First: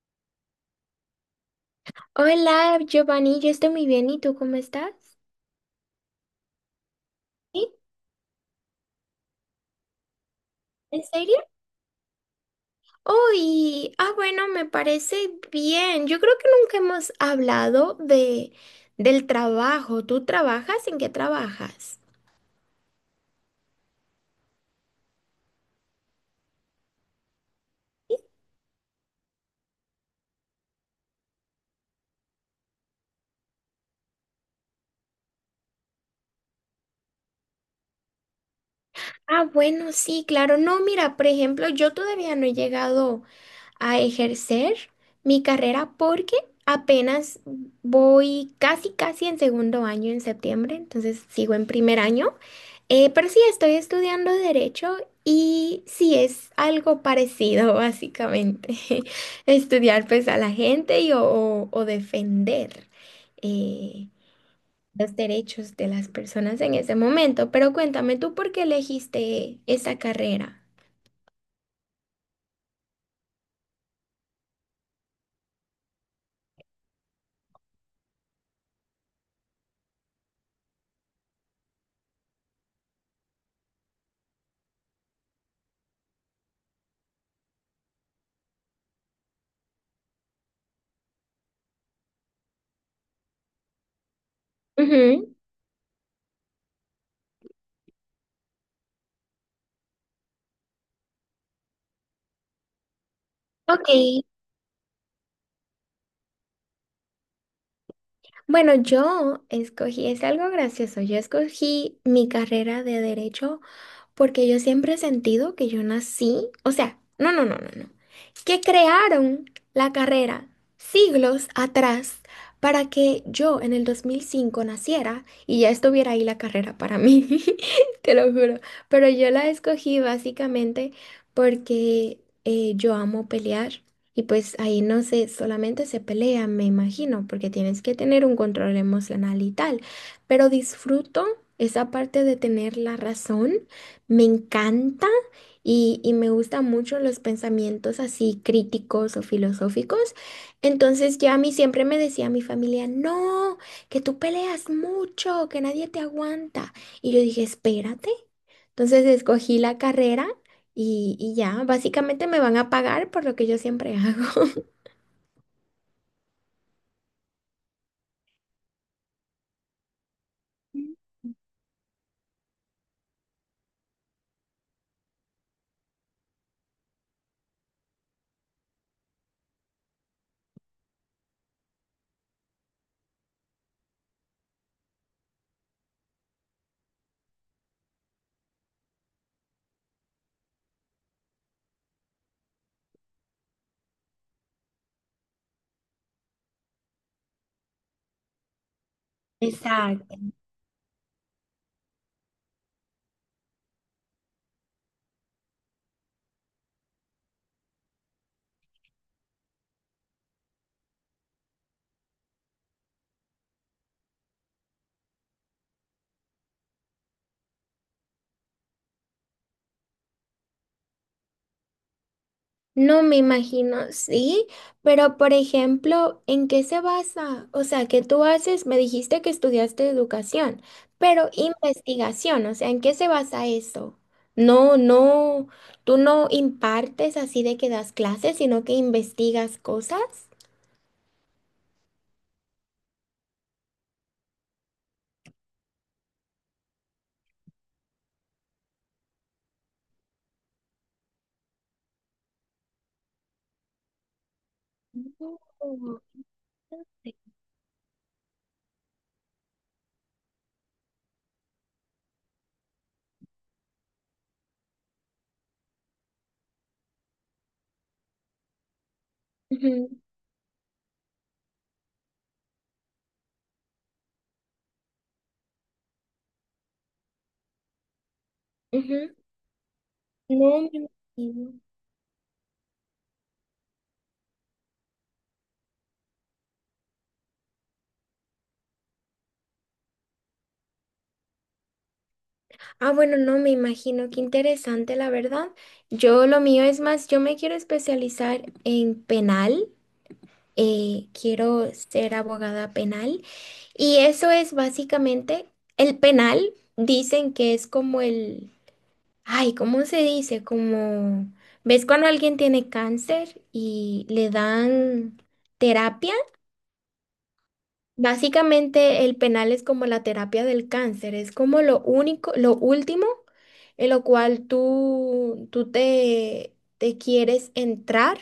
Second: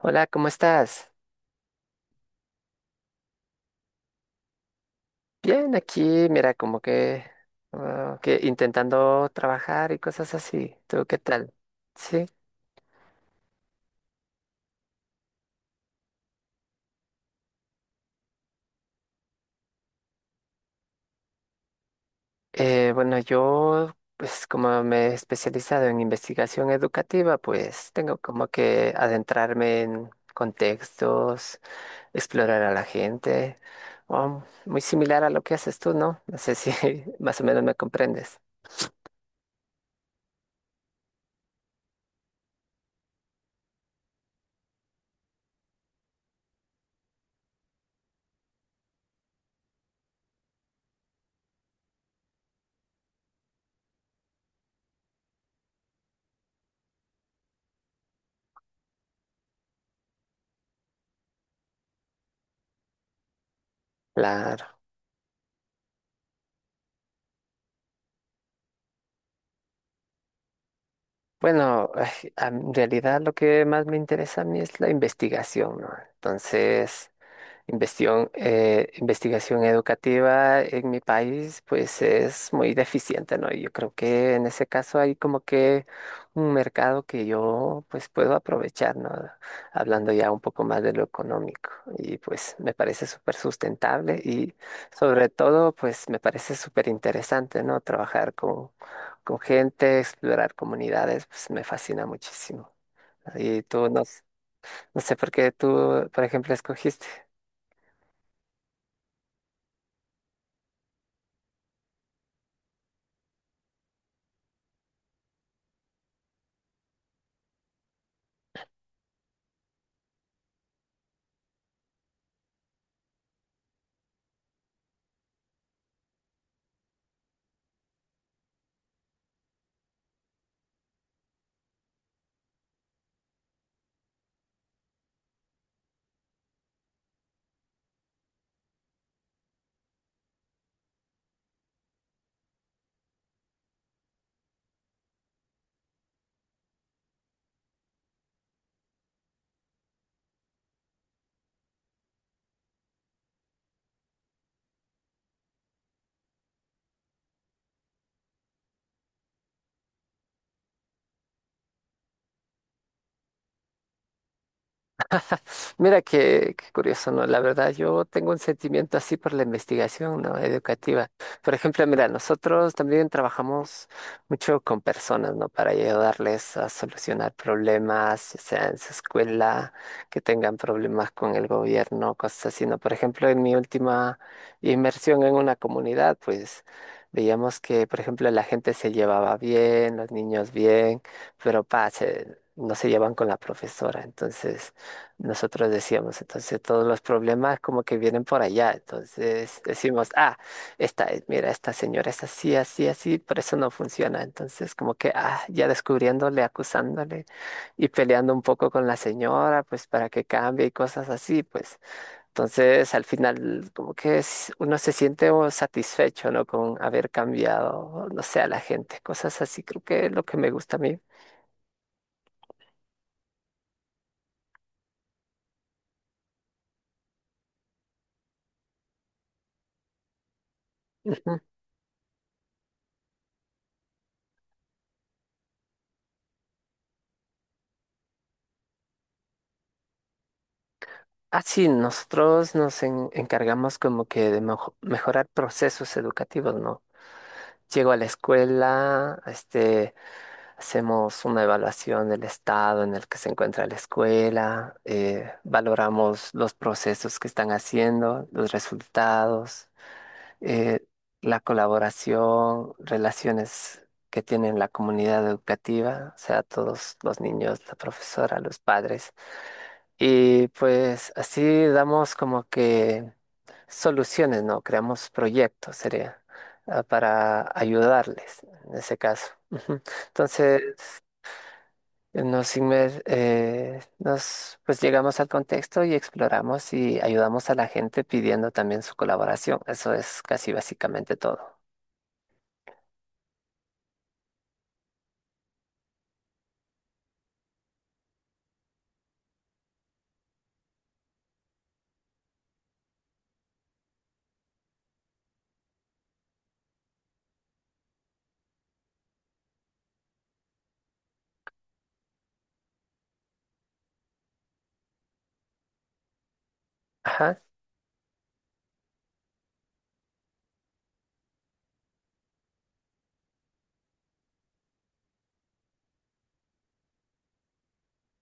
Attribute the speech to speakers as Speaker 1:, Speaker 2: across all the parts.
Speaker 1: Hola, ¿cómo estás?
Speaker 2: Hola, Giovanni, yo estoy muy bien. ¿Y tú cómo estás?
Speaker 1: Bien, aquí, mira, como que,
Speaker 2: ¿Sí?
Speaker 1: que intentando trabajar y cosas así.
Speaker 2: ¿En
Speaker 1: ¿Tú qué
Speaker 2: serio?
Speaker 1: tal? Sí.
Speaker 2: Uy, ah, bueno, me parece bien. Yo creo que nunca hemos hablado de del trabajo. ¿Tú trabajas? ¿En qué trabajas?
Speaker 1: Bueno, yo, pues como me he especializado en investigación educativa, pues tengo como que adentrarme en contextos, explorar a la gente, muy similar a lo que haces tú, ¿no? No sé si más o menos me comprendes.
Speaker 2: Ah, bueno, sí, claro. No, mira, por ejemplo, yo todavía no he llegado a ejercer mi carrera porque apenas voy casi, casi en segundo año en septiembre, entonces sigo en primer año. Pero sí, estoy estudiando derecho y sí es algo parecido, básicamente. Estudiar pues a la gente y o defender eh, los derechos de las personas en ese momento. Pero cuéntame tú por qué elegiste esa carrera.
Speaker 1: Bueno, ay, en realidad lo que más me interesa a mí es la investigación, ¿no? Entonces, investigación educativa en mi país, pues es muy deficiente, ¿no? Y yo creo que en ese caso hay como que un mercado que yo pues puedo aprovechar, ¿no? Hablando ya un poco más de lo económico. Y pues me parece súper sustentable y sobre
Speaker 2: Ujú.
Speaker 1: todo pues me parece súper interesante, ¿no? Trabajar con gente, explorar comunidades, pues me fascina muchísimo. Y
Speaker 2: Ok.
Speaker 1: tú no, no sé por qué tú, por ejemplo, escogiste.
Speaker 2: Bueno, yo escogí, es algo gracioso, yo escogí mi carrera de derecho porque yo siempre he sentido que yo nací, o sea, no, no, no, no, no, que crearon la carrera siglos atrás para que yo en el 2005 naciera y ya estuviera ahí la carrera para mí, te lo juro, pero yo la escogí básicamente porque yo amo pelear. Y pues ahí no sé, solamente se pelea, me imagino, porque tienes que tener un control emocional y tal. Pero disfruto esa parte de tener la razón me encanta y me gustan mucho los pensamientos así críticos o filosóficos. Entonces ya a mí siempre me decía mi familia, no, que tú peleas mucho, que nadie te aguanta. Y yo dije, espérate. Entonces escogí la carrera y ya, básicamente me van a pagar por lo que yo siempre hago.
Speaker 1: Mira qué, qué curioso, ¿no? La verdad, yo tengo un sentimiento así por la investigación, ¿no? Educativa. Por ejemplo, mira, nosotros también trabajamos mucho con personas, ¿no? Para ayudarles a solucionar problemas, ya sea en su escuela, que tengan problemas con el gobierno, cosas así, ¿no? Por ejemplo, en mi última inmersión en una comunidad, pues veíamos que, por ejemplo, la gente se llevaba bien, los niños bien, pero no se llevan con la profesora. Entonces, nosotros decíamos, entonces todos los problemas como que vienen por allá. Entonces decimos,
Speaker 2: Exacto.
Speaker 1: ah, mira, esta señora es así, así, así, por eso no funciona. Entonces como que, ah, ya descubriéndole, acusándole y peleando un poco con la señora, pues para que cambie y cosas así, pues. Entonces al final como que es, uno se siente oh, satisfecho, ¿no? Con haber cambiado, no sé, a la gente, cosas así, creo que es lo que me gusta a mí.
Speaker 2: No me imagino, sí, pero por ejemplo, ¿en qué se basa? O sea, ¿qué tú haces? Me dijiste que estudiaste educación, pero investigación, o sea, ¿en qué se basa eso? No, no, tú no impartes así de que das clases, sino que investigas cosas.
Speaker 1: Así, nosotros encargamos como que de mejorar procesos educativos, ¿no? Llego a la escuela, este, hacemos una evaluación del estado en el que se encuentra la escuela,
Speaker 2: No.
Speaker 1: valoramos los procesos que están haciendo, los resultados, eh, la colaboración, relaciones que tienen la comunidad educativa, o sea, todos los niños, la profesora, los padres.
Speaker 2: Ujú,
Speaker 1: Y pues así damos como que soluciones, no, creamos proyectos, sería para ayudarles en ese
Speaker 2: ujú.
Speaker 1: caso. Ujú.
Speaker 2: No
Speaker 1: Entonces,
Speaker 2: me imagino.
Speaker 1: nos pues llegamos al contexto y exploramos y ayudamos a la gente pidiendo también su colaboración. Eso es casi básicamente todo.
Speaker 2: Ah, bueno, no me imagino, qué interesante, la verdad. Yo lo mío es más, yo me quiero especializar en penal. Quiero ser abogada penal. Y eso es básicamente, el penal dicen que es como el, ay, ¿cómo se dice? Como, ¿ves cuando alguien tiene cáncer y le dan terapia?
Speaker 1: Ajá.
Speaker 2: Básicamente el penal es como la terapia del cáncer, es como lo único, lo último en lo cual tú te quieres entrar,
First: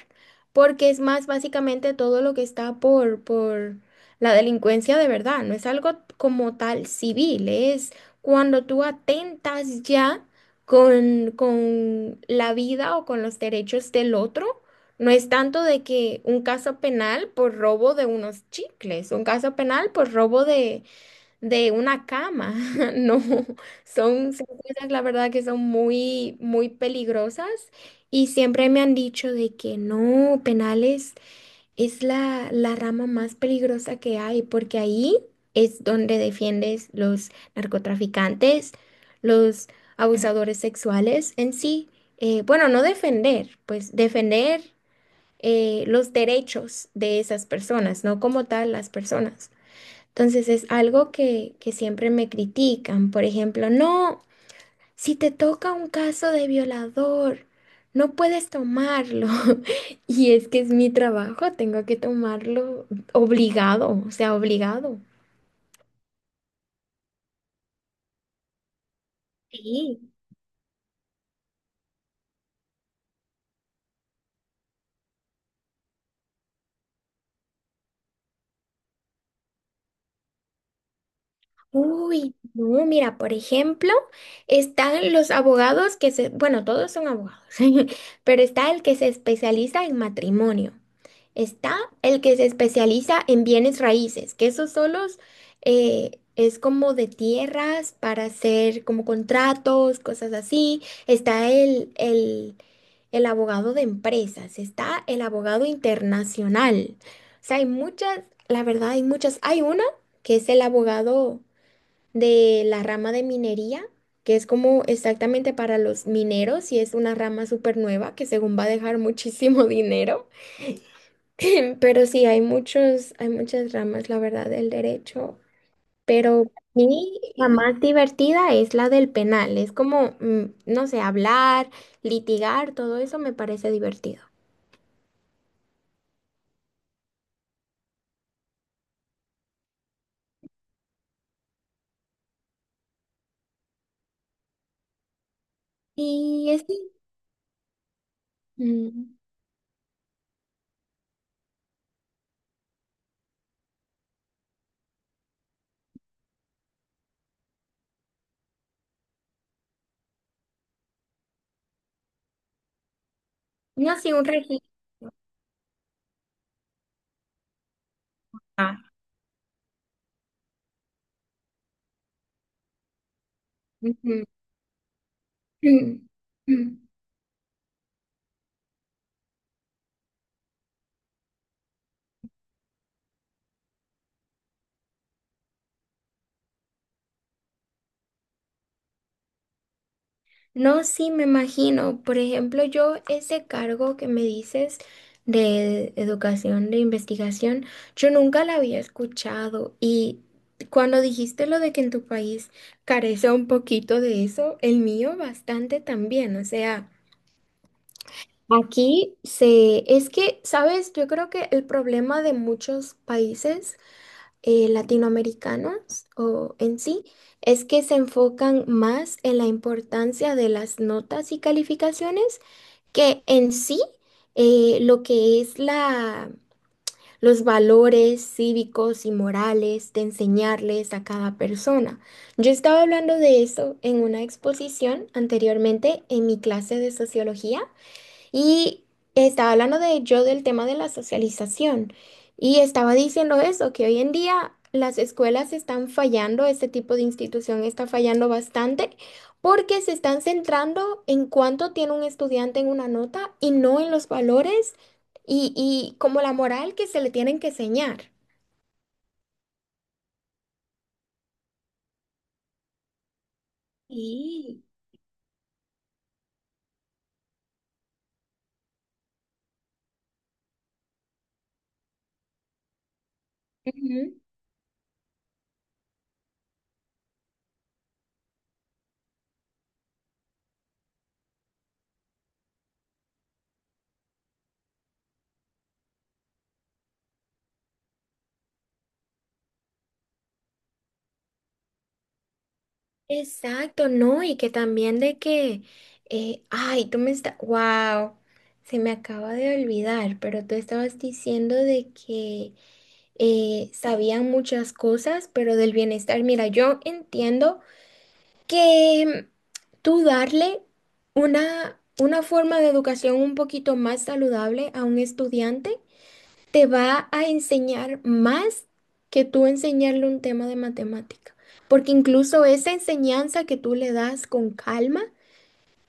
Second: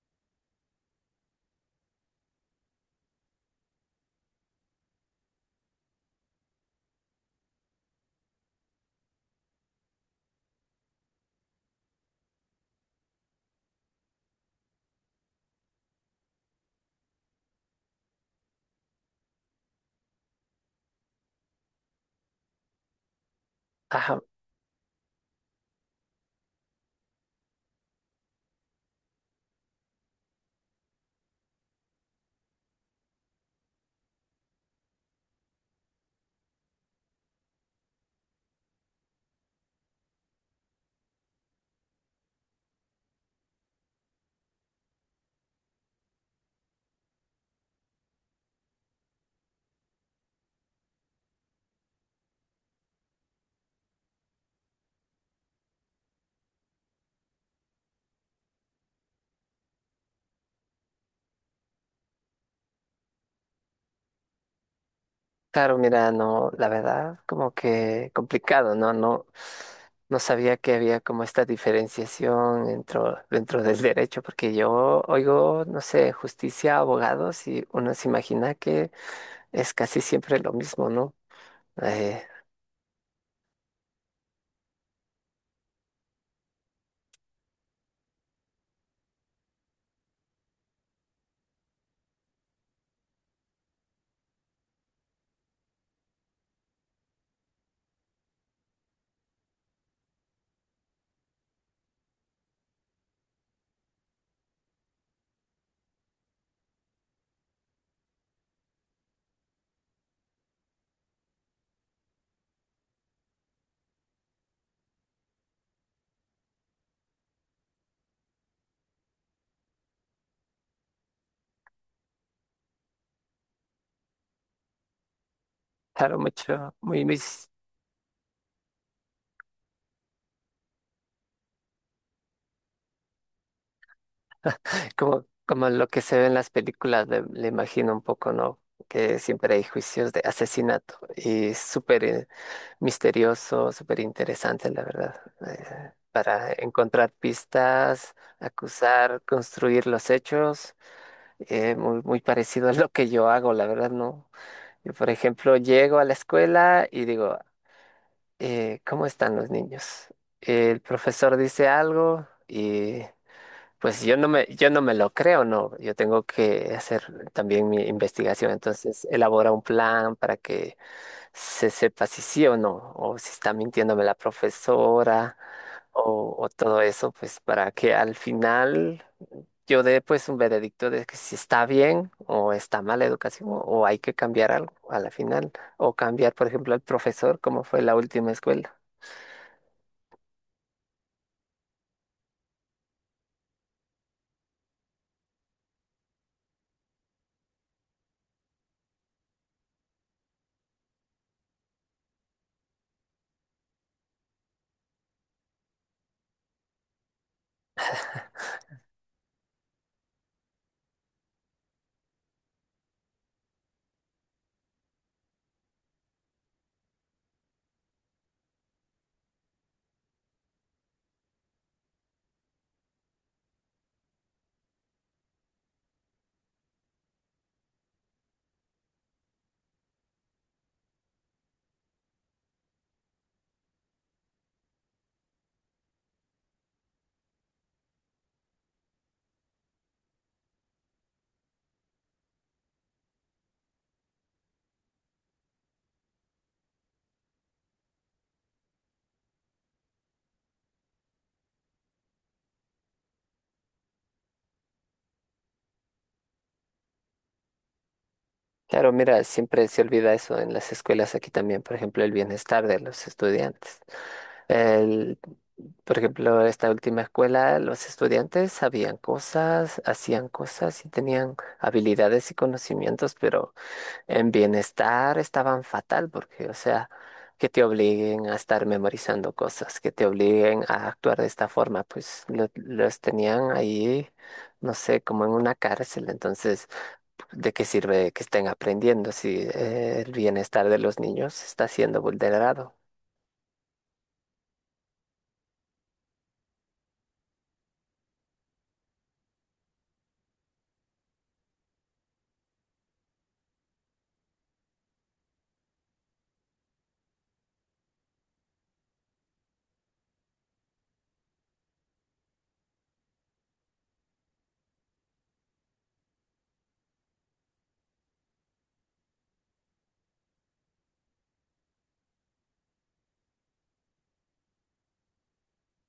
Speaker 2: porque es más básicamente todo lo que está por la delincuencia de verdad, no es algo como tal civil, es cuando tú atentas ya con la vida o con los derechos del otro. No es tanto de que un caso penal por robo de unos chicles, un caso penal por robo de una cama. No,
Speaker 1: Ajá,
Speaker 2: son cosas, la verdad, que son muy, muy peligrosas y siempre me han dicho de que no, penales es la rama más peligrosa que hay porque ahí es donde defiendes los narcotraficantes, los abusadores sexuales en sí. Bueno, no defender, pues defender los derechos de esas personas, no como tal las personas. Entonces es algo que siempre me critican. Por ejemplo, no, si te toca un caso de violador, no puedes tomarlo. Y es que es mi trabajo, tengo que tomarlo obligado, o sea, obligado.
Speaker 1: claro, mira, no, la verdad, como que complicado, ¿no? No,
Speaker 2: Sí.
Speaker 1: no sabía que había como esta diferenciación dentro, dentro del derecho, porque yo oigo, no sé, justicia, abogados, y uno se imagina que es casi siempre lo mismo, ¿no? Eh,
Speaker 2: Uy, no, mira, por ejemplo, están los abogados que se, bueno, todos son abogados, pero está el que se especializa en matrimonio. Está el que se especializa en bienes raíces, que esos solos es como de tierras para hacer como contratos, cosas así. Está el abogado de empresas, está el abogado internacional. O sea, hay muchas, la verdad hay muchas. Hay una que es el abogado de la rama de minería, que es como exactamente para los mineros y es una rama súper nueva que según va a dejar muchísimo dinero. Pero sí, hay muchos, hay muchas ramas, la verdad, del derecho.
Speaker 1: claro,
Speaker 2: Pero para
Speaker 1: mucho, muy, muy,
Speaker 2: mí la más divertida es la del penal. Es como, no sé, hablar, litigar, todo eso me parece divertido.
Speaker 1: como, como lo que se ve en las películas, le imagino un poco, ¿no? Que siempre hay juicios de asesinato y súper misterioso, súper interesante, la verdad,
Speaker 2: Y
Speaker 1: para
Speaker 2: es,
Speaker 1: encontrar pistas,
Speaker 2: mm,
Speaker 1: acusar, construir los hechos, muy, muy parecido a lo que yo hago, la verdad, ¿no? Yo, por ejemplo, llego a la escuela y digo, ¿cómo están los niños? El profesor dice algo, y
Speaker 2: no
Speaker 1: pues
Speaker 2: sé, un registro.
Speaker 1: yo no me lo creo, ¿no? Yo tengo que hacer también mi investigación,
Speaker 2: Ah,
Speaker 1: entonces elabora un plan para que se sepa si sí o no, o si está mintiéndome la profesora,
Speaker 2: ujú.
Speaker 1: o todo eso, pues para que al final yo dé pues un veredicto de que si está bien o está mal la educación, o hay que cambiar algo a la final, o cambiar, por ejemplo, al profesor, como fue la última escuela.
Speaker 2: No, sí, me imagino. Por ejemplo, yo ese cargo que me dices de educación, de investigación, yo nunca la había escuchado. Y cuando dijiste lo de que en tu país carece un poquito de eso, el mío bastante también. O sea, aquí se, es que, ¿sabes? Yo creo que el problema de muchos países latinoamericanos o en sí es que se enfocan más en la importancia de las notas y calificaciones que en sí lo que es los valores cívicos y morales de enseñarles a cada persona. Yo estaba hablando de eso en una exposición anteriormente en mi clase de sociología. Y estaba hablando de yo del tema de la socialización y estaba diciendo eso, que hoy en día las escuelas están fallando, este tipo de institución está fallando bastante porque se están centrando en cuánto tiene un estudiante en una nota y no en los valores y como la moral que se le tienen que enseñar.
Speaker 1: Claro, mira, siempre se olvida eso en las escuelas aquí también, por ejemplo, el bienestar de los estudiantes. El- por ejemplo, esta última escuela, los estudiantes sabían cosas, hacían cosas y tenían habilidades y conocimientos, pero en bienestar estaban fatal porque, o sea, que te obliguen a estar memorizando cosas, que te obliguen a actuar de esta forma, pues los tenían ahí, no sé, como en una cárcel, entonces, ¿de qué sirve que estén aprendiendo si el bienestar de los niños está siendo vulnerado?
Speaker 2: Exacto, no, y que también de que, ay, tú me estás, wow, se me acaba de olvidar, pero tú estabas diciendo de que sabían muchas cosas, pero del bienestar, mira, yo entiendo que tú darle una forma de educación un poquito más saludable a un estudiante te va a enseñar más que tú enseñarle un tema de matemática, porque incluso esa enseñanza que tú le das con calma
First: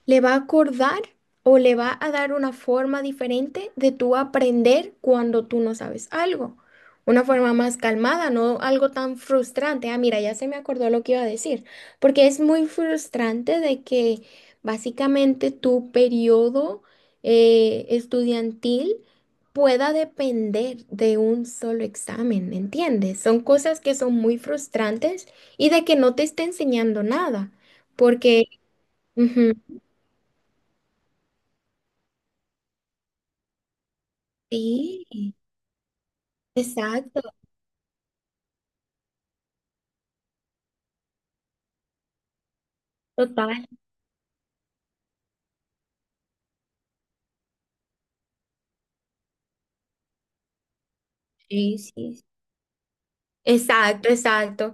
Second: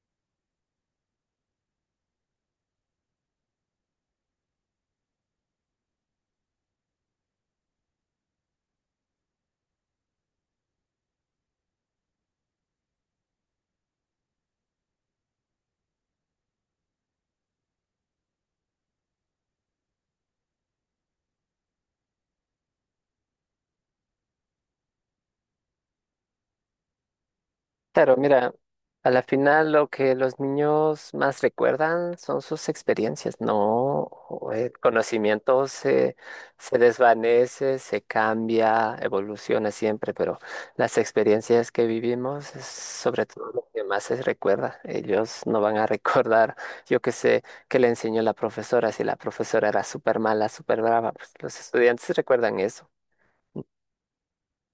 Speaker 2: le va a acordar o le va a dar una forma diferente de tú aprender cuando tú no sabes algo. Una forma más calmada, no algo tan frustrante. Ah, mira, ya se me acordó lo que iba a decir, porque es muy frustrante de que básicamente tu periodo estudiantil pueda depender de un solo examen, ¿entiendes? Son cosas que son muy frustrantes y de que no te esté enseñando nada,
Speaker 1: Claro,
Speaker 2: porque...
Speaker 1: mira, a la final
Speaker 2: Ujú.
Speaker 1: lo que los niños más recuerdan son sus experiencias, ¿no? O el
Speaker 2: Sí,
Speaker 1: conocimiento se, se
Speaker 2: exacto,
Speaker 1: desvanece, se cambia, evoluciona siempre, pero las experiencias que vivimos es sobre todo
Speaker 2: total.
Speaker 1: lo que más se recuerda. Ellos no van a recordar, yo qué sé, qué le enseñó la profesora, si la profesora era súper mala, súper brava, pues los
Speaker 2: Sí,
Speaker 1: estudiantes
Speaker 2: sí.
Speaker 1: recuerdan eso.
Speaker 2: Exacto, exacto.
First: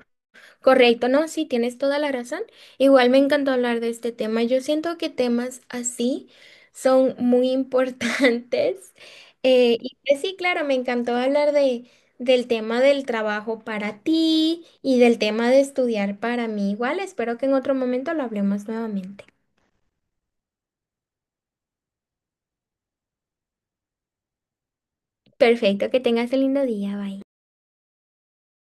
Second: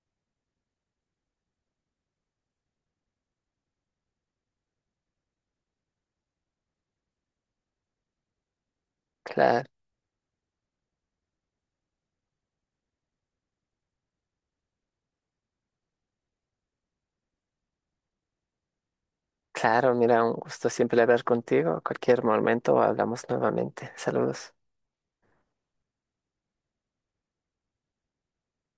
Speaker 2: Correcto, no, sí, tienes toda la razón. Igual me encantó hablar de este tema. Yo siento que temas así son muy importantes.
Speaker 1: Claro.
Speaker 2: Y pues sí, claro, me encantó hablar del tema del trabajo para ti y del tema de estudiar para mí. Igual espero que en otro momento lo hablemos nuevamente.
Speaker 1: Claro, mira, un gusto siempre hablar contigo. Cualquier momento hablamos nuevamente. Saludos.
Speaker 2: Perfecto, que tengas el lindo día. Bye.